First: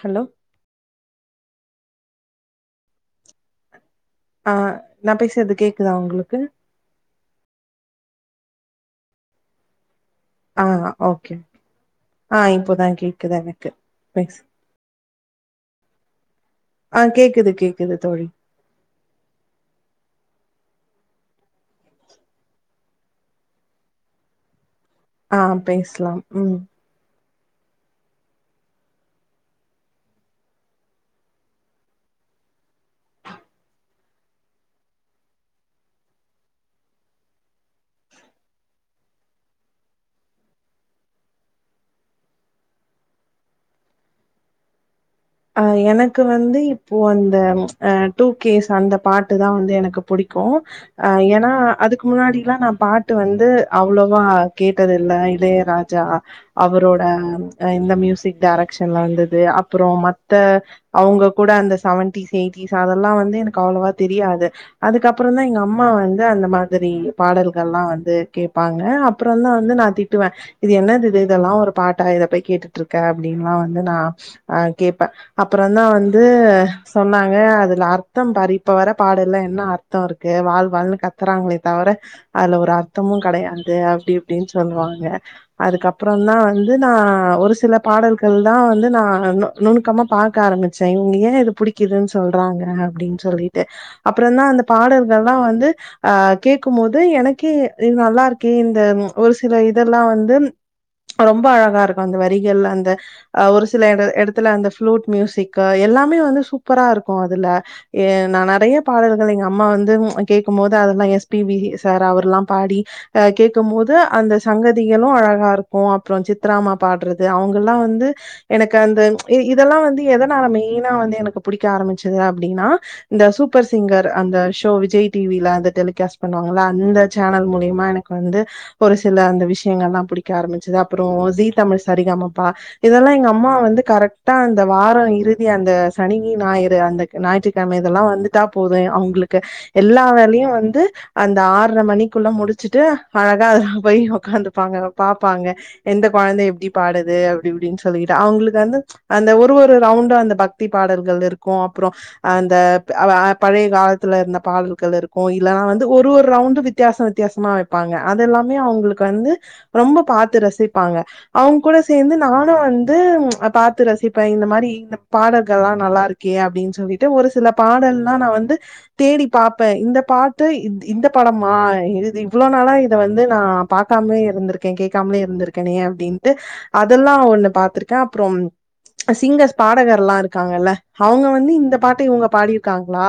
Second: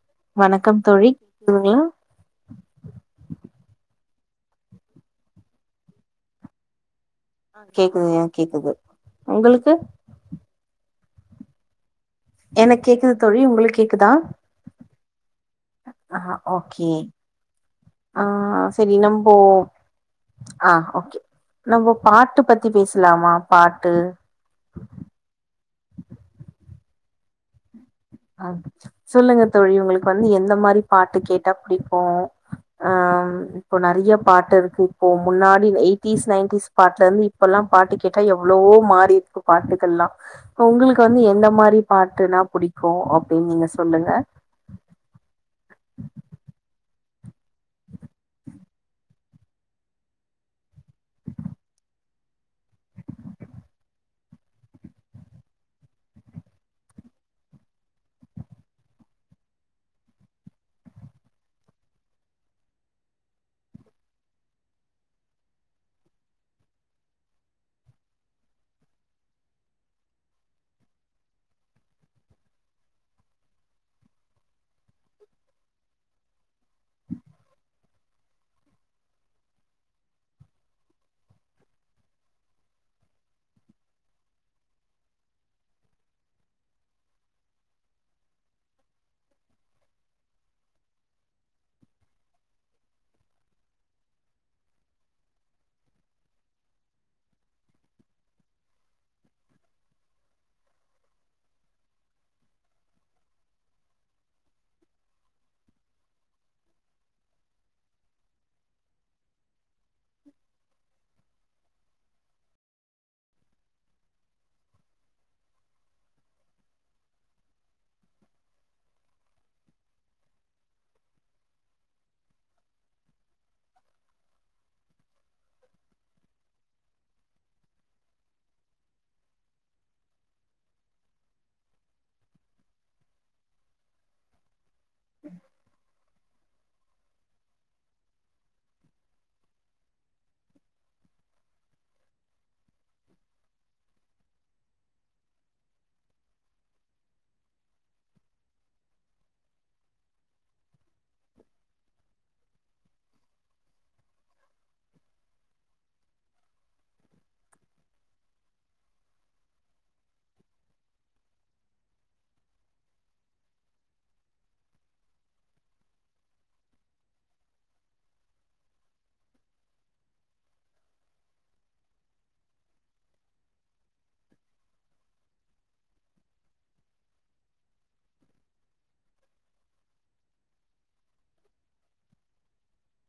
hello வணக்கம் தோழி [unintelligible] ஆ நா பேசரது கேக்குதா உங்களுக்கு ஆ கேக்குதுங்க கேக்குது உங்களுக்கு ஆ ஓகே ஆ எனக் இப்போதா கேக்குது தோழி எனக்கு உங்களுக் கேக்குதா பேசு ஆ ஓகே ஆ கேக்குது கேக்குது ஆ தோழி சரி நம்போ ஆ ஓகே நம்ம பாட்டு பத்தி பேசலாமா பாட்டு ஆ பேஸ்லாம் ம் அ சொல்லுங்க தோழி உங்களுக்கு வந்து எந்த மாரி பாட்டு கேட்டா புடிக்கு ஆ இப்போ நறைய பாட்டு இருக்கு இப்போ முன்னாடி எயிட்டிஸ் நைன்டிீஸ் பாட்ல இருந்து இப்பல்லா பாட்டு கேட்டா எவ்வளவோ மாறி இருக்கு பாட்டுகல்லா உங்களுக்கு வந்து எந்த மாரி பாட்டுனா புடிக் கு‌ அப்டின்னு நீங்க சொல்லுங்க ஆ எனக்கு வந்து இப்போ அந்த அ டூ கேஸ் அந்த பாட்டு தா வந்து எனக்கு புடிக்கு ஆ ஏனா அதுக் கு முன்னாடிெல்லா நா பாட்டு வந்து அவ்ளோவா கேட்டதில்ல இளையராஜா அவரோ இந்த மியூசிக் டைரக்ஷன்ல வந்தது அப்புற மத் த அவங்க கூட அந்த செவன்டீஸ் எயிட்டிஸ் அதெல்லா வந்து எனக்கு அவ்ளவா தெரியாது அதுக்கப்புற தான் எங்க அம்மா வந்து அந்த மாதிரி பாடல்கள் எல்லா வந்து கேட்பாங்க அப்புற தா வந்து நா திட்டுவ இது என்னது இது இதெல்லா ஒரு பாட்டா இத போய் கேட்டுட்டு இருக்க அப்படின்னுல்லா வந்து நா ஆ கேப் அப்புற தா வந்து சொன்னாங்க அதுல அர்த்தம் பாரு இப்ப வர பாடல்ல என்ன அர்த்த ம் இருக்கு வாழ்வால்னு கத்துறாங்களே தவர அதுல ஒரு அர்த்தமு கடையாது அப்டி இப்டின்னு சொல்லுவாங்க ட அதுக்கப்புற தா வந்து நா ஒரு சில பாடல்கள் தா வந்து நா நுணுக்கமா பார்க்க ஆரம்பிச்சே இவங்க ஏ இது புடிக்குதுன்னு சொல்றாங்க அப்டின் சொல்லிட்டு அப்புற தா த பாடல்கல்லா வந்து ஆ கேட்கும்போது எனக்கே இது நல்லா இருக்கு இந்த ஒரு சில இதெல்லா வந்து ரொம்ப அழகா இருக்கு அந்த வரிகள் அந்த ஒரு சில எட எடத் துல அந்தப்லூட்மியூசிக்கு எல்லாமே வந்து சூப்பரா இருக்கு அதுல நா நறைய பாடல்களை எங்க அம்மா வந்து கேட்க்கும்போது அதெல்லா எஸ் பி பி சார் அவர் எல்லா பாடி ஆ கேட்கும் போது அந்த சங்கதிகளு அழகா இருக்கு அப்புற சித்ராமா பாட்றது அவங்கல்லா வந்து எனக்கு அந்த இதெல்லா வந்து எதனால மெயினா வந்து எனக்கு புடிக்க ஆரம்பிச்சது அப்டின்னா இந்த சூப்பர் சிங்கர் அந்த ஷோ விஜய் டிவில அந்து டெலிகாஸ் பண்ணுவாங்கள அந்த சேனல் மூலியமா எனக்கு வந்து ஒரு சில அந்த விஷயங்கள் எல்லா பேடிக்க ஆரம்பிச்சது அப்புற ஜி தமிழ் சரிகமப்பா இதெல்லா எங்க அம்மா வந்து கரெக்ட் டா அந்த வார இறுதி அந்த சனி ஞாயிறு அந்த ஞாயிற்றுக்கிழம இதெல்லா வந்துட்டா போது அவங்களுக்கு எல்லா வேலையு வந்து அந்த ஆற்ர மணிக்குள்ள முடிச்சுட்டு அழகா அதல போய் உ்காந்துப்பாங்க பாப்பாங்க எந்த கு குழந்த எப்டி பாடுது அப்டி இப்டின்னு சொல்லிட்டு அவங்களுக்கு வந்து அந்த ஒரு ஒரு ரவுண்டு அந்த பக்தி பாடல்கள் இருக்கு அப்புற அந்த பழைய காலத்தில இருந்த பாடல்கள் இருக்கு இல்லனா வந்து ஒரு ஒரு ரவுண்டு வித்தியாச வித்தியாசமா வைப்பா ங்கா அதெல்லாமே அவங்களுக்கு வந்து ரொம்ப பாத்து ரசிப்பாங்க அவங்க கூட சேந்து நானு வந்து வந்து பாத் த்து ரசிப்ப இந்த மாரி இந்த பாடகள் எலா நல்லா இருக்கே அப்டின்னு சொல்லிட்டு ஒரு சில பாடல்லா நா வந்து தேடி பாப்பே இந்த பாட்டு இந்த படமா இ இவ்ளே நாளா இத வந்து நா பா பாக்காமலே இருந்திருக்கே கேட்காமலே இருந்திருக்கேனே அப்டின்ட்டு அதெல்லா ஒண்ணு பாத்திருக்கே அப்புறம் சிங்கர்ஸ் பாடகர் எல்லா இருக்காங்கல்ல அவங்க வந்து இந்த பாட்ட இவங்க பாடிருக்காங்களா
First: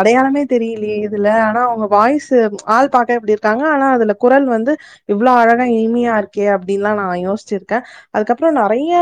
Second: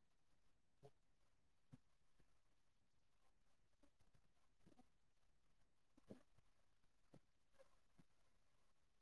அடையாளமே தெரிலயே இதுல ஆனா அவங்க வாய்சு ஆள் பாக்க இப்டி இருக்காங்க ஆனா அதுல குரல் வந் து இவ்ளோ அழகா இனிமையா இருக்கே அப்டினு லா நா யோசிச்சிருக்க அதுக்கப்றோ நறைய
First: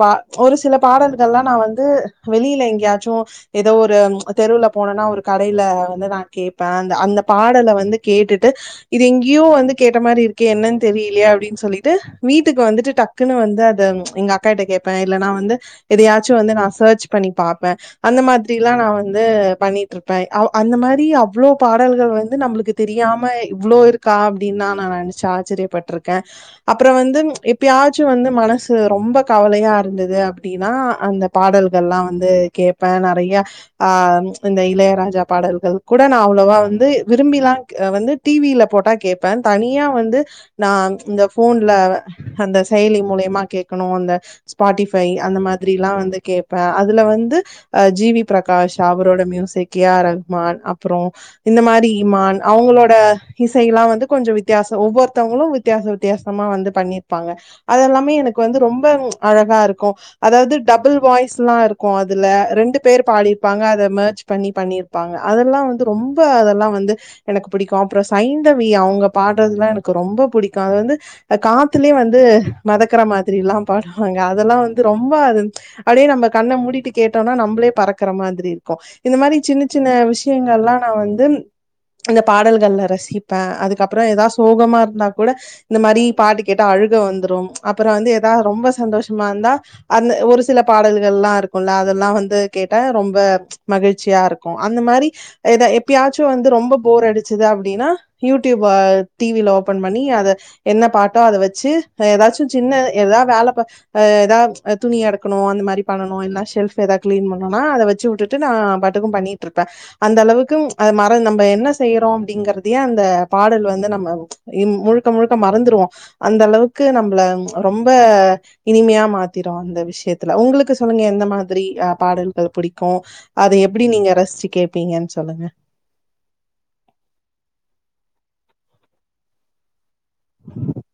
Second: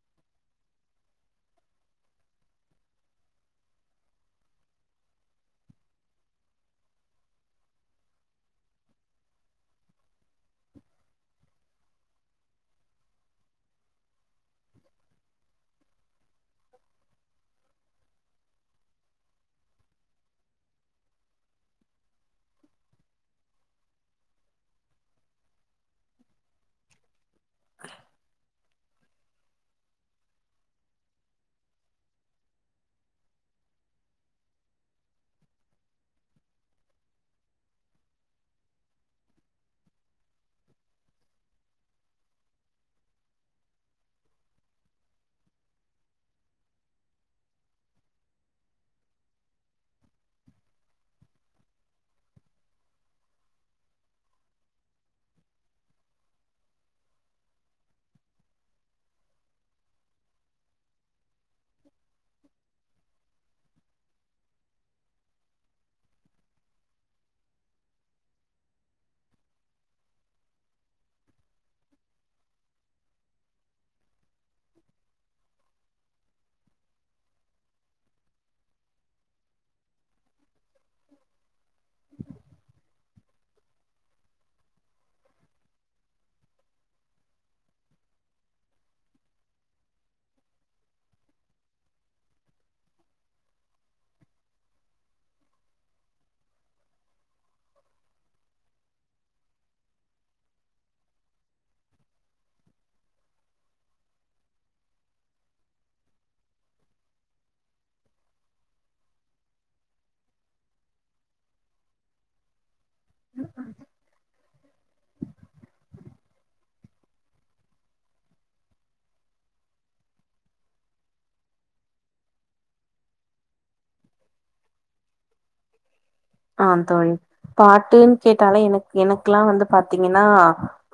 ப ஒரு சில பாடல்கள்லா நா வந்து வெளில எங்கயாச்சு எதோ ஒரு தெருவுல போன ன்னா ஒரு கடையில வந்து நா கேட்ப அந் அந்த பாடல வந்து கேட்டுட்டு இது எங்கியோ வந்து கேட்ட இந்த மாரி இருக்கே என்னானு தெரிலயே அப்டின்னு சொல்லிட்டு வீட்டுக்கு வந்துட்டு டக்குன்னு வந்து அத எங்க அக்காட்ட கே ப்ப இல்லனா வந்து எதையாச்சு வந்து நா சர்ச் பண்ணி பாப்ப அந்த மாதிரிலா நா வந்து பண்ணி டுருப்ப அவ் அந்த மாரி அவ்ளோ பாடல்கள் வந்து நம்மள்க்கு தெரியாம இவ்ளோ இருக்கா அப்டின் நான நா நெனச்சு ஆச்சிரியப்பட்ருக்க அப்ற வந்து எப்பயாச்சு வந்து மனசு ரொம்ப கவலையா இருந்தது அப்டின்னா அந்த பாடல்கள்லா வந்து கேப்ப நெறையா ஆ இந்த இள யராஜா பாடல்கள் கூட நா அவ்ளோவா வந்து விரும்பிலா க வந்து டி வி ல போட்டா கேப்ப தனியா நா வந்து நா இந்த ஃபோன்ல அந்த செயலிங் மூலியமா கேக்கணு அந்த ஸ்பாட்டிஃபை அந்த மாதிரிலா வந்து கேப்ப அதுல வந்து அ ஜி வி பிரகாஷ் அவரோட music A R Rahman அப்றோ இந்த மாரி இமான் அவங்களோட இசைலா வந்து கொஞ்சோ வித் வித்தியாச ஒவ்வொருத்தவங்களு வித்தியாச வித்தியாசமா வந்து பண்ணிருப்பாங்க அதெல்லாமே எனக்கு வந்து ரொம்ப அழகா இருக்கு அதாவது டபுள் வாய்ஸ்ல்லா இருக்கு அதுல ரெண்டு பேர் பாடிர்ப்பாங்க அத மா பண்ணி பண்ணிருப்பாங்க அதெல்லா வந்து ரொம்ப அதெல்லா வந்து எனக்கு புடிக்கு அப்றோ சைந்தவி அவுங்க பா பாடுறதுனா எனக்கு ரொம்ப புடிக்கு அது வந்து காத்துலே வந்து மெதக்குற மாதிரிலா பாடு வாங்க அதெல்லா வந்து ரொம்ப அது அப்டியே நம்ம கண்ண மூடிட்டு கேட்டோனா நம்பளே பறக்குற மாதிரி இருக்கு இந்த மாரி சின்ன சின்ன விஷயங்கள்லா நா வந்து அந்த பாடல்கள்ல ரசிப்ப அதுக்கப்றோ எதா சோகமா இருந்தா கூட இந்த மாரி பாட்டு கேட்டா அழு ழுக வந்துரும் அப்றோ வந்து எதா ரொம்ப சந்தோஷமா இருந்தா அந்த ஒரு சில பாடல்கள்லா இருக்குல்ல அதெல்லா வந்து கேட்டா ரொம்ப மகிழ்ச்சியா இருக்கு அந்த மாரி எதா எப்பயாச்சு வந்து ரொம்ப போர் அடிச்சுது அப்டின்னா யூடியூபா அ டி வில ஓபன் பண்ணி அத என்ன பாட்டோ அத வச்சு ஹ எதாச்சு சின்ன எதா வேல பாத் அ எதா அ துணி எடுக்கணு அந்த மாரி பண்ணணு இல்ல ஷெல்ஃப் எதா கிளீன் பண்ணுனா அத வெச்சு வுட்டுட்டு நா நா பாட்டுக்கு பண்ணிட்டுருப்ப அந்த அளவுக்கு அ மற நம்ப என்ன செய்றோ அப்டிங்கறதே அந்த பாடல் வ வந்து நம்ம இ முழுக்க முழுக்க மறந்துருவோ அந்த அளவுக்கு நம்மள ரொம்ப இனிமையா மாத்திரு அந்த விஷயத்துல உங்களுக்கு சொல்லுங்க எந்த மாதிரி அ பாடல்கள் புடிக்கு அது எப்டி நீங்க ரசுச்சு கேப்பீங்கன்னு சொல்லுங்க ஆம் தோழி பாட்டுன் கேட்டாலே எனக் எனகுல்லா வந்து பாத் த்தீங்கன்னா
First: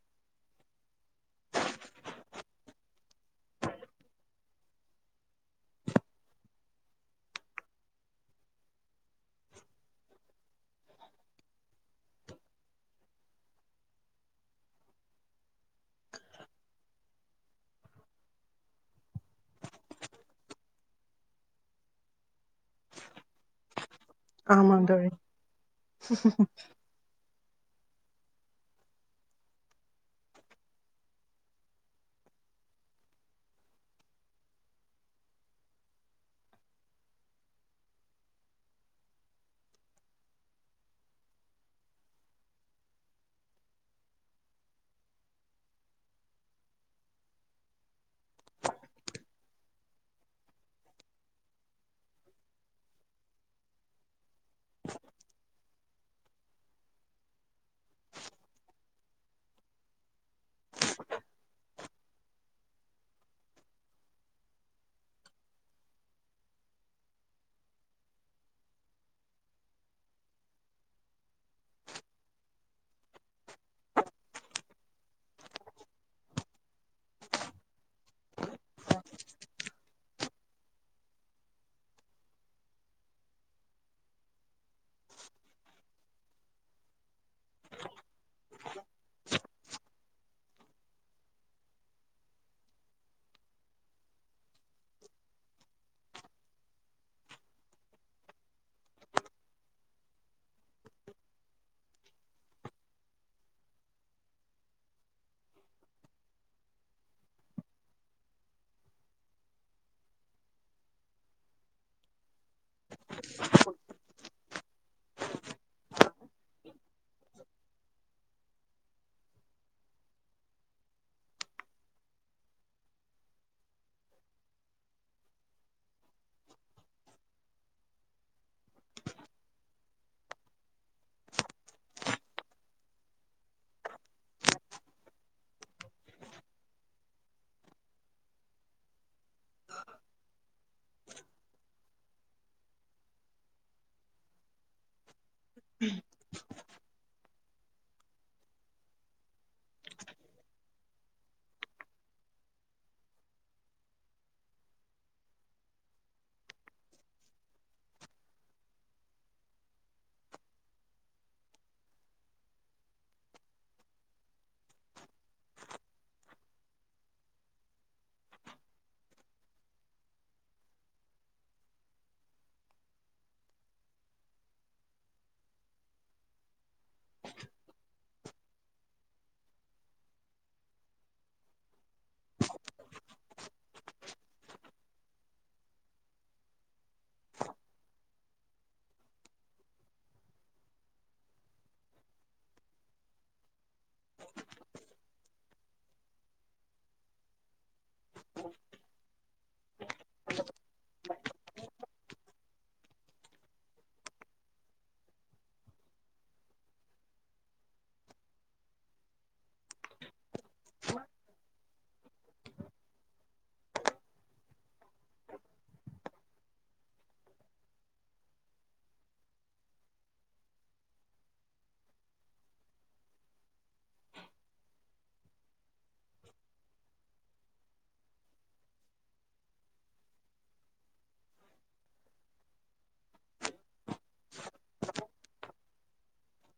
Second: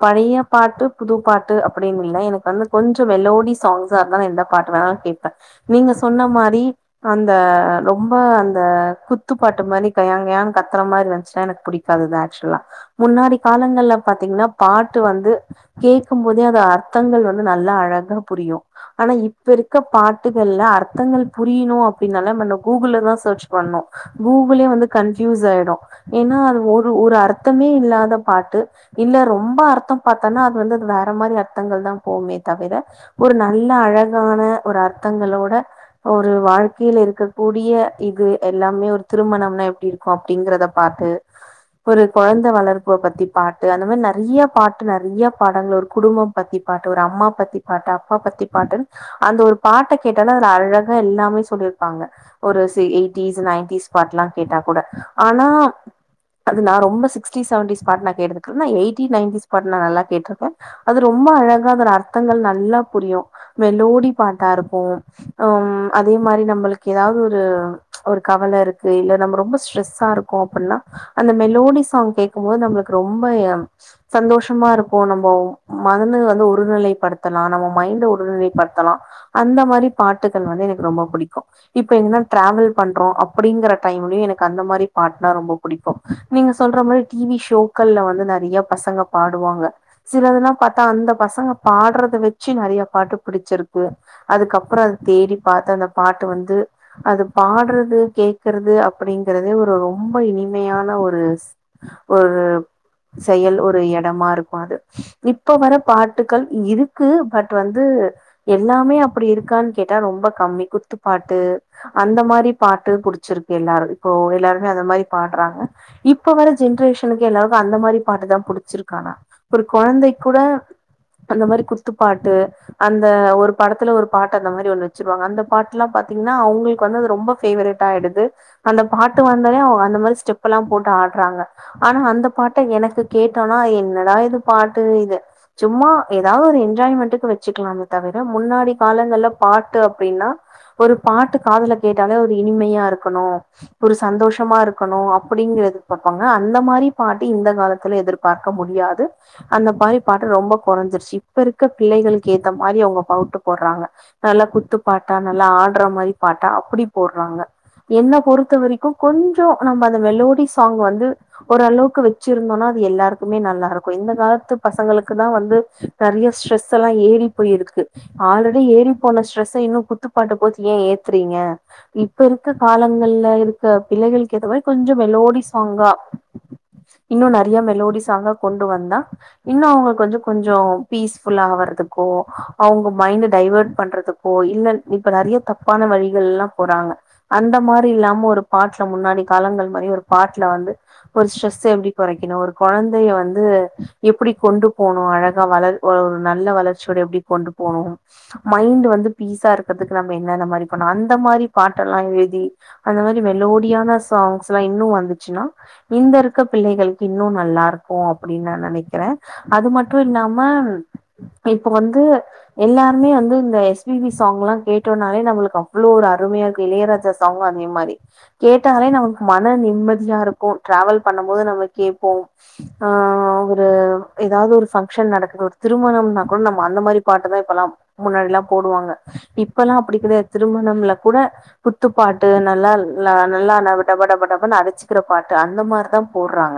பழய பாட்டு புது பாட்டு அப்டின்னு இல்ல எனக்கு வந்து கொஞ்சோ வெலோடி சாங்ஸா இருந்தா நா எந்த பாட்டு வேணாலு கேட்ப நீங்க சொன்ன மாரி அந்த ரொம்ப அந்த குத் த்துப்பாட்டு மாநி கயாங் கயான் கத்துற மாரி வந்ச்சுனா எனக்கு புடிக்காதுதா ஆக்சுவலா முன்னாடி காலங்கள்ல பாத்தீங் ங்னா பாட்டு வந்து கேக்கும்போதே அது அர்த்தங்கள் வந்து நல்லா அழகா புரியு ஆனா இ இப்ப இருக்க பாட்டுகள்ல அர்த்தங்கள் புரியணு அப்டின்னால நமன கூகுள்லதா சர்ச் பண்ணு கூகுளே ஆமாங் வந்து தோழி கன்ஃபியூஸ் ஆயிடு ஏன்னா அது ஒரு ஒரு அர்த் த்தமே இல்லாத பாட்டு இல்ல ரொம்ப அர்த்தோ பாத்தன்னா அது வந்து அது வேற மாரி அர்த்தங்கள்தா போகுமே தவிர ஒரு நல்ல அழகான ஒரு அர்த்தங்களோட ஒரு வாழ்க்கையில இருக்கக் கூ கூடிய இது எல்லாமே ஒரு திருமணம்னா எப்டி இருக்கு அப்டிங்கறத பாத்து ஒரு கொழந்த வளர்ப்ப பத்தி பாட்டு அந்த மாரி நெறய்ய பாட்டு நெறய்ய பாடல்கள் ஒரு குடும்பம் பத்தி தி பாட்டு ஒரு அம்மா பத்தி பாட்டு அப்பா பத்தி பாட்டுன் அந்த ஒரு பாட்ட கேட்டால அதுல அழகா எல்லாமே சொல் ருப்பாங்க ஒரு செ எயிட்டிஸ் நைன்டீஸ் பாட்லா கேட்டா கூட ஆனா அது நா ரொம்ப சிக்ஸ்டிஸ் செவண்டீஸ் பாட் நா கேட்ருக்குற நா எயிட்டீ நையன்டீஸ் பாட்லா நல்லா கேட்ருக்க அது ரொம் ம்ப அழகா அதோட அர்த்தங்கள் நல்லா புரியு மெலோடி பாட்டா இருக்கு அம் அதே மாரி நம்ளுக்கு எதாவ்து ஒரு ஒரு கவல இருக்கு இல்ல நம்ம ரொம்ப ஸ்ட்ரெஸ்ஸா இருக்கோ அப்டின்னா அந்த மெலோடி சாங் கேக்கும்போது நம்மளுக் ரொம்ப எம் சந்தோஷமா இருக்கு நம்ம மனநில வந்து ஒருநிலைப்படுத்தலா நம்ம மைண் ண்ட ஒரு நிலைப்படுத்தலா அந்த மாரி பாட்டுகள் வந்து எனக்கு ரொம்ப புடிக்கு இப்ப என்னனா டிராவல் பண்றோ அப்படிங்கற டைம்லயு எனக்கு அந்த மாரி பாட்னா ரொம்ப புடிக்கு நீங்க சொல்ற மாரி டி வி ஷோ க்கெல்ல வந்து நெறைய பசங்க பாடுவாங்க சிலதுலா பாத்தா அந்த பசங்க பாடுறத வச்சு நெறை ய பாட்டு புடிச்சிருக்கு அதுக்கப்பறோ அது தேடி பாத்து அந்த பாட்டு வந்து அது பாடுறது கேக்கறது அப்படிங்கறதே ஒரு ரொம்ப இனிமையான ஒரு ஒரு ரு செயல் ஒரு எடமா இருக்கு அது இப்ப வர பாட்டுகள் இருக்கு பட் வந்து எல்லாமே அப்படி இருக்கான் கேட்டா ரொம்ப கம்மி குத்துப்பாட்டு அந்த மாரி பாட்டு புடிச்சிருக்கு எல்லாரு இப்போ எல்லாரு அந்த மாரி பாடுறாங்க இப்ப வர ஜெனரேஷனுக்கு எல்லாருக்கு அந்த மாரி பாட்டு தா புடிச்சிருக்கு ஆனா ஒரு கொழந்தைக்கு கூட அந்த மாரி குத்துப்பாட்டு அந்த ஒரு படத்துல ஒரு பாட்டு அந்த மாரி ஒண்ணு வச்சிருவாங்க அந்த பாட்டு எல்லா பாத் பாத்தீங்கன்னா அவங்களு க்கு வந்து அது ரொம்ப பேவரட் ஆயிடுது அந்த பாட்டு வந்தாலே அவங்க அந்த மாதிரி ஸ்டெப் எல்லாம் போட்டு ஆடுறாங்க ஆனா அந்த பாட்டை எனக்கு கேட்டோனா என்னடா இது பாட்டு இது சும்மா ஏதாது ஒரு இன் என்ஜாய்மென்டுக்கு வச்சுக்கலாம தவிர முன்னாடி காலங்கள்ல பாட்டு அப்டின்னா ஒரு பாட்டு காதுல கேட்டாலே ஒரு இனிமையா இருக்கணு ஒரு சந்தோஷமா இருக்க க்கணு அப்டிங்கறது பாப்பாங்க அந்த மாரி பாட்டு இந்த வருங்காலத்துல எதிர்பாக்க முடியாது அந்த மாரி பாட்டு ரொம்ப குறைஞ்சிருச்சு இப்ப இருக்க பிள்ளைகளுக்கு ஏத்தமா மாரி அவங்க பவுட்டு போடுறாங்க நல்லா குத்துப்பாட்டா நல்லா ஆடுற மாரி பாட்டா அப்படி போடுறாங்க என்ன பொறுத்த வரைக்கு கொஞ்சோ நம்ம அந்த மெலோடி சாங் வந்து ஓரளவுக்கு வச்சிருந்தோனா எல்லாருக்குமே நல்லா இருக்கு இந்த காலத்து பசங்களுக்கு தா வந்து நெறைய ஸ்ட்ரெஸ் எல்லா ஏறி போயிருக்கு ஆல்ரெடி ஏறி போன ஸ்ட்ரெஸ் இன்னும் குத்துப்பாட்ட போட்டு ஏன் த்ரிங்க இப்ப இருக்க காலங்கள்ல இருக்க பிள்ளைகளுக்கு ஏத்த மாரி கொஞ்சோ மெலோடி சாங்கா ம் இன்னு நெறைய மெலோடி சாங்கா கொண்டு வந்தா இன்னு அவங்களுக்கு கொஞ்சோ கொஞ்சோ பீஸ்ஃபுல்லா வ றக்கோ அவங்க மைண்ட் டைவர்ட் பண்றதுக்கோ இல்ல இப்ப நெறைய தப் தப்பான வழிகள் எல்லா போறாங்க அந்த மாரி இல்லாம ஒரு பாட்ல முன்னாடி காலங்கள் மாரி ஒரு பாட்ல வந்து ஒரு ஸ்ட்ரெஸ எப்டி கொறைக்கணு ஒரு கொழந்தைய வந்து எப்டி கொண்டு போனு அழகா வ ளர் ஒ ஒரு நல்லா வளர்ச்சி ஓட எப்டி கொண்டு போனும் மைண்டு வந்து பீஸா இருக்கர்துக்கு நம்ப என்ன என்ன என்ன மாரி பண்ணு அந்த மாரி பாட் டெலா எழுதி அந்த மாரி மெலோடியான சாங்ஸ்லா இன்னு வந்துச்சுன்னா இந்த இருக்க பிள்ளை களுக்கு இன்னு நல்லா இருக்கு அப்டினு நா நெனைக்கிறே அது மட்டு இல்லாம ம இப்ப வந்து எல்லாருமே வந்து இந்த எஸ் பி பி சாங் எல்லா கேட் டோனாலே நம்மளுக்கு அவ்ளோ ஒரு அருமையா இருக்கு இளையராஜா சாங் அதே மாரி கேட்டாலே நமக்கு மன நிம் மதியா இருக்கு டிராவல் பண்ணும் போது நம்ம கேப்போ ஒரு ஏதாது ஒரு ஃபங் ஷன் நடக்குற ஒரு திருமணம்னா கூட நம்ம அந்த மாரி பாட்டு தா இப்பெல்லா முன்னாடில்லா போடுவாங்க இப் ப்பல்லா அப்டி கெடையாது திருமணம்ல கூட குத்துப்பாட்டு நல்லா நல்லா டப டப டபனு அடிச்சுக்கிற பாட்டு அந்த மாரிதா போடுறாங்க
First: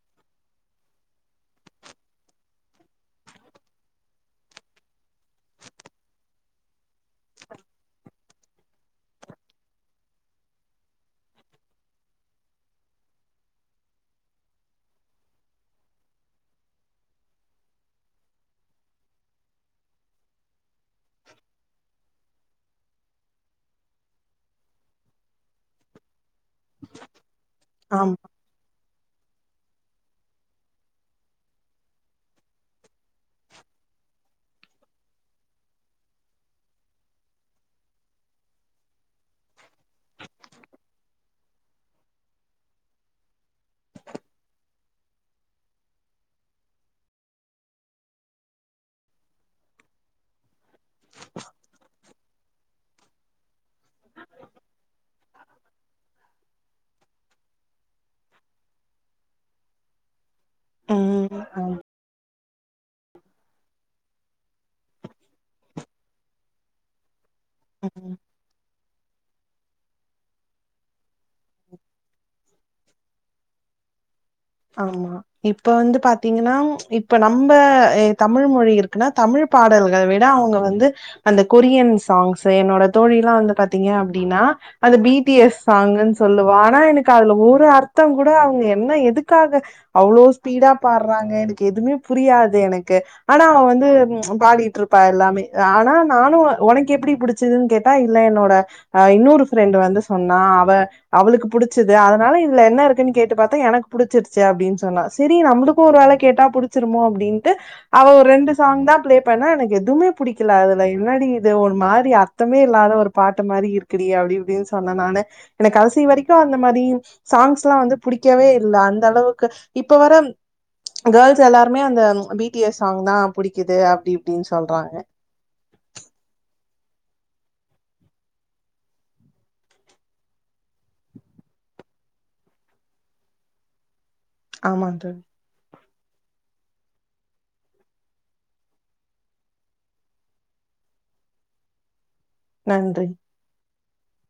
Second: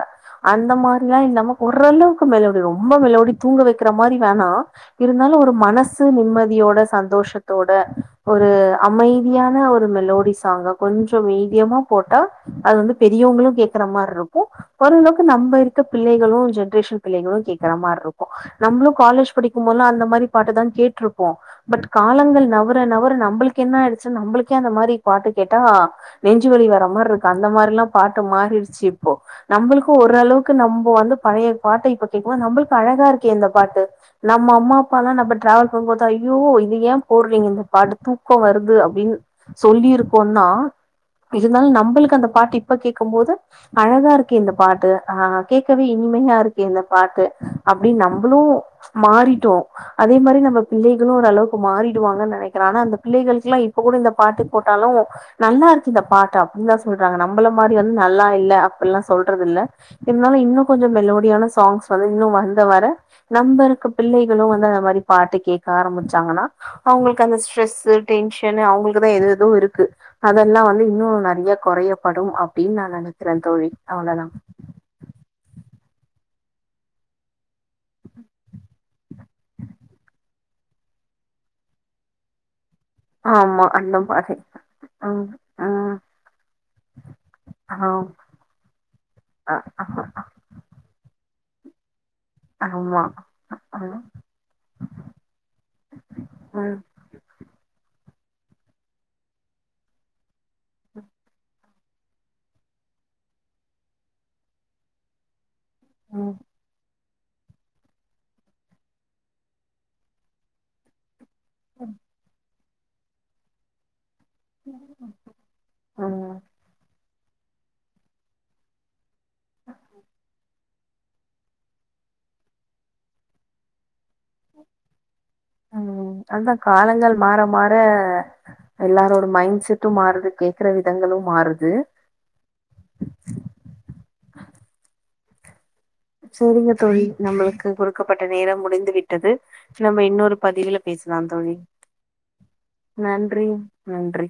அந்த மாரிலா இல்லாம ஓரளவுக்கு மெலோடி ரொம்ப மெலோடி தூங்க வைக்கிற மாரி வேணா இருந்தா ஒரு மனசு நிம்மதியோட சந்தோஷத்தோட ஒரு அமைதியான ஒரு மெலோடி சாங்கா கொஞ்ச மீடியமா போட்டா அது வந்து பெரியவங்களு கேக்குற மாரி இருக்கு ஓரளவுக்கு நம்ம இருக்க பிள்ளைகளு ஜென்ரேஷன் பிள்ளைகளு கேக்ரமாரி இருக்கு நம்மளு காலேஜ் படிக்கும்போதுல அந்த மாரி பாட்டு தா கேட்டிருப்போம் பட் காலங்கள் நவ நவர நவர நம்பளுக்கு என்ன ஆயிடுச்சுன்னா நம்மளுக்கே அந்த மாரி பாட்டு கேட்டா நெஞ்சுவலி வர மாரி இருக்கு அந்த மாதிரிலா ஆமா பாட்டு மாறிடுச்சு இப்போ நம்பளுக்கு ஓரளவுக்கு நம்ப வந்து பழைய பாட்ட இப்ப கேக்கும்போது நம்பளுக்கு அழகா இருக்கே இந்த பாட்டு நம்ம அம்மா அப்பா லா நம்ப டிராவல் பண்ணும் போது ஐயோ இது ஏ போடுறீங்க இந்த பாட்டு தூக்க வருது அப்டின் சொல்லிருக்கோனா இருந்தாலு நம்பளுக்கு அந்த பாட்டு இப்ப கேக்கும் போது அழகா இருக்கு இந்த பாட்டு ஆ கேக்கவே இனி மையா இருக்கு இந்த பாட்டு அப்டினு நம்பளு மாறிட்டோ அதே மாரி நம்ப பிள்ளைகளு ஓரளவுக்கு மாறிடுவாங்கனு நெனைக் கிறே ஆனா அந்த பிள்ளைகளுக்கு எல்லா இப்ப கூட இந்த பாட்டு போட்டாலு நல்லா இருக்கு இந்த பாட்டு அப்படினு தா சொல்றாங்க நம்பள மாரி வந்து நல்லா இல்ல அப்பல்லா சொல்றது இல்ல இருந்தாலு இன்னு கொஞ்சோ ம் மெலோடியான ஆமா சாங்ஸ் வந்து இன்னு வந் தவற நம்பருக்க பிள்ளைகளு வந்து அத மாரி பாட்டு கேக்க ஆரம்பிச்சாங்கன்னா அவங்களுக்கு அந்த ஸ் ஸ்ட்ரெஸ்ஸூ ம் டென்ஷனு அவங்களுக்கு தா எது அது இருக்கு அதெல்லா வந்து இன்னு நறைய கொறயப்படும் அப்டின் நா நெனைக்கிறே தோழி அவ்ளதா ஆமா இப்ப வந்து பாத்தீங்கன்னா இப்ப நம்ம எ தமிழ்மொழி இருக்குன்னா தமிழ் பாடல்கள் விட அவங்க வந்து அந்த கொரியன் சாங்ஸ் என்னோட தோழிலா வந்து ஆமா பாத்தீங்க அந்த மாரி அப்டின்னா அந்த ம் பிடி எஸ் ம் சாங்ன்னு சொல்லுவா ஆனா எனக்கு அதுல ஒரு அர்த் ர்த்தங்கூட அவங்க என்ன ஆ எதுக்காக அவ்ளோ ஸ்பீடா பாட்றாங்க எனக்கு எதுமே புரியாது எனக்கு ஆமா ஆனா அவ வந்து ம் பாடிட்ருப்பா எல்லாமே ஆனா நானு ம் ஒனக்கு எப் ப்டி புடிச்சுதுன் கேட்டா இல்ல என்னோட அ இன்னொரு ஃபிரெண்டு வந்து சொன்னா அவ அவுளுக்கு புடிச் சுது அதனால இதுல என்ன இருக்குன் கேட்டு பாத்தே எனக் புடிச்சிருச்சு அப்டின் சொன்னா சரி நம்ளுக்கு ஒரு வேல ம் கேட்டா புடிச்சிருமோ அப்டின்ட்டு அவ ஒரு ரெண்டு சாங் தா தா ப்ளே பண்ணா எனக்கு எதுமே புடிக்கல அதுல என்னாடி இ து ஒரு மாரி அர்த்தமே இல்லாத ஒரு பாட்டு மாரி இருக்கு டி அப்டி இப்டின் சொன்னே நானு எனக் கடைசி வரைக்கு ம் அந்த மாரி சாங்ஸ்லா வந்து புடிக்கவே இ இல்ல அந்த அளவுக்கு இப்ப வர கேர்ள்ஸ் எல்லாருமே அந்த பிடிஎஸ் சாங் தா புடிக்குது அப்டி இப்டின் சொல்றாங்க ம் அதா காலங்கள் மாற மாற எல்லாரோட மைண்ட் செட்டு மாறுது கேக்ற விதங்களு மாறுது ஆமாங் தோழி சேரிங்க தோழி நம்முளுக்கு குடுக்கப்பட்ட நேரம் முடிந்து விட்டது நம்ம இன்னொரு பதிவுல பே ஸ்லா தோழி நன்றி நன்றி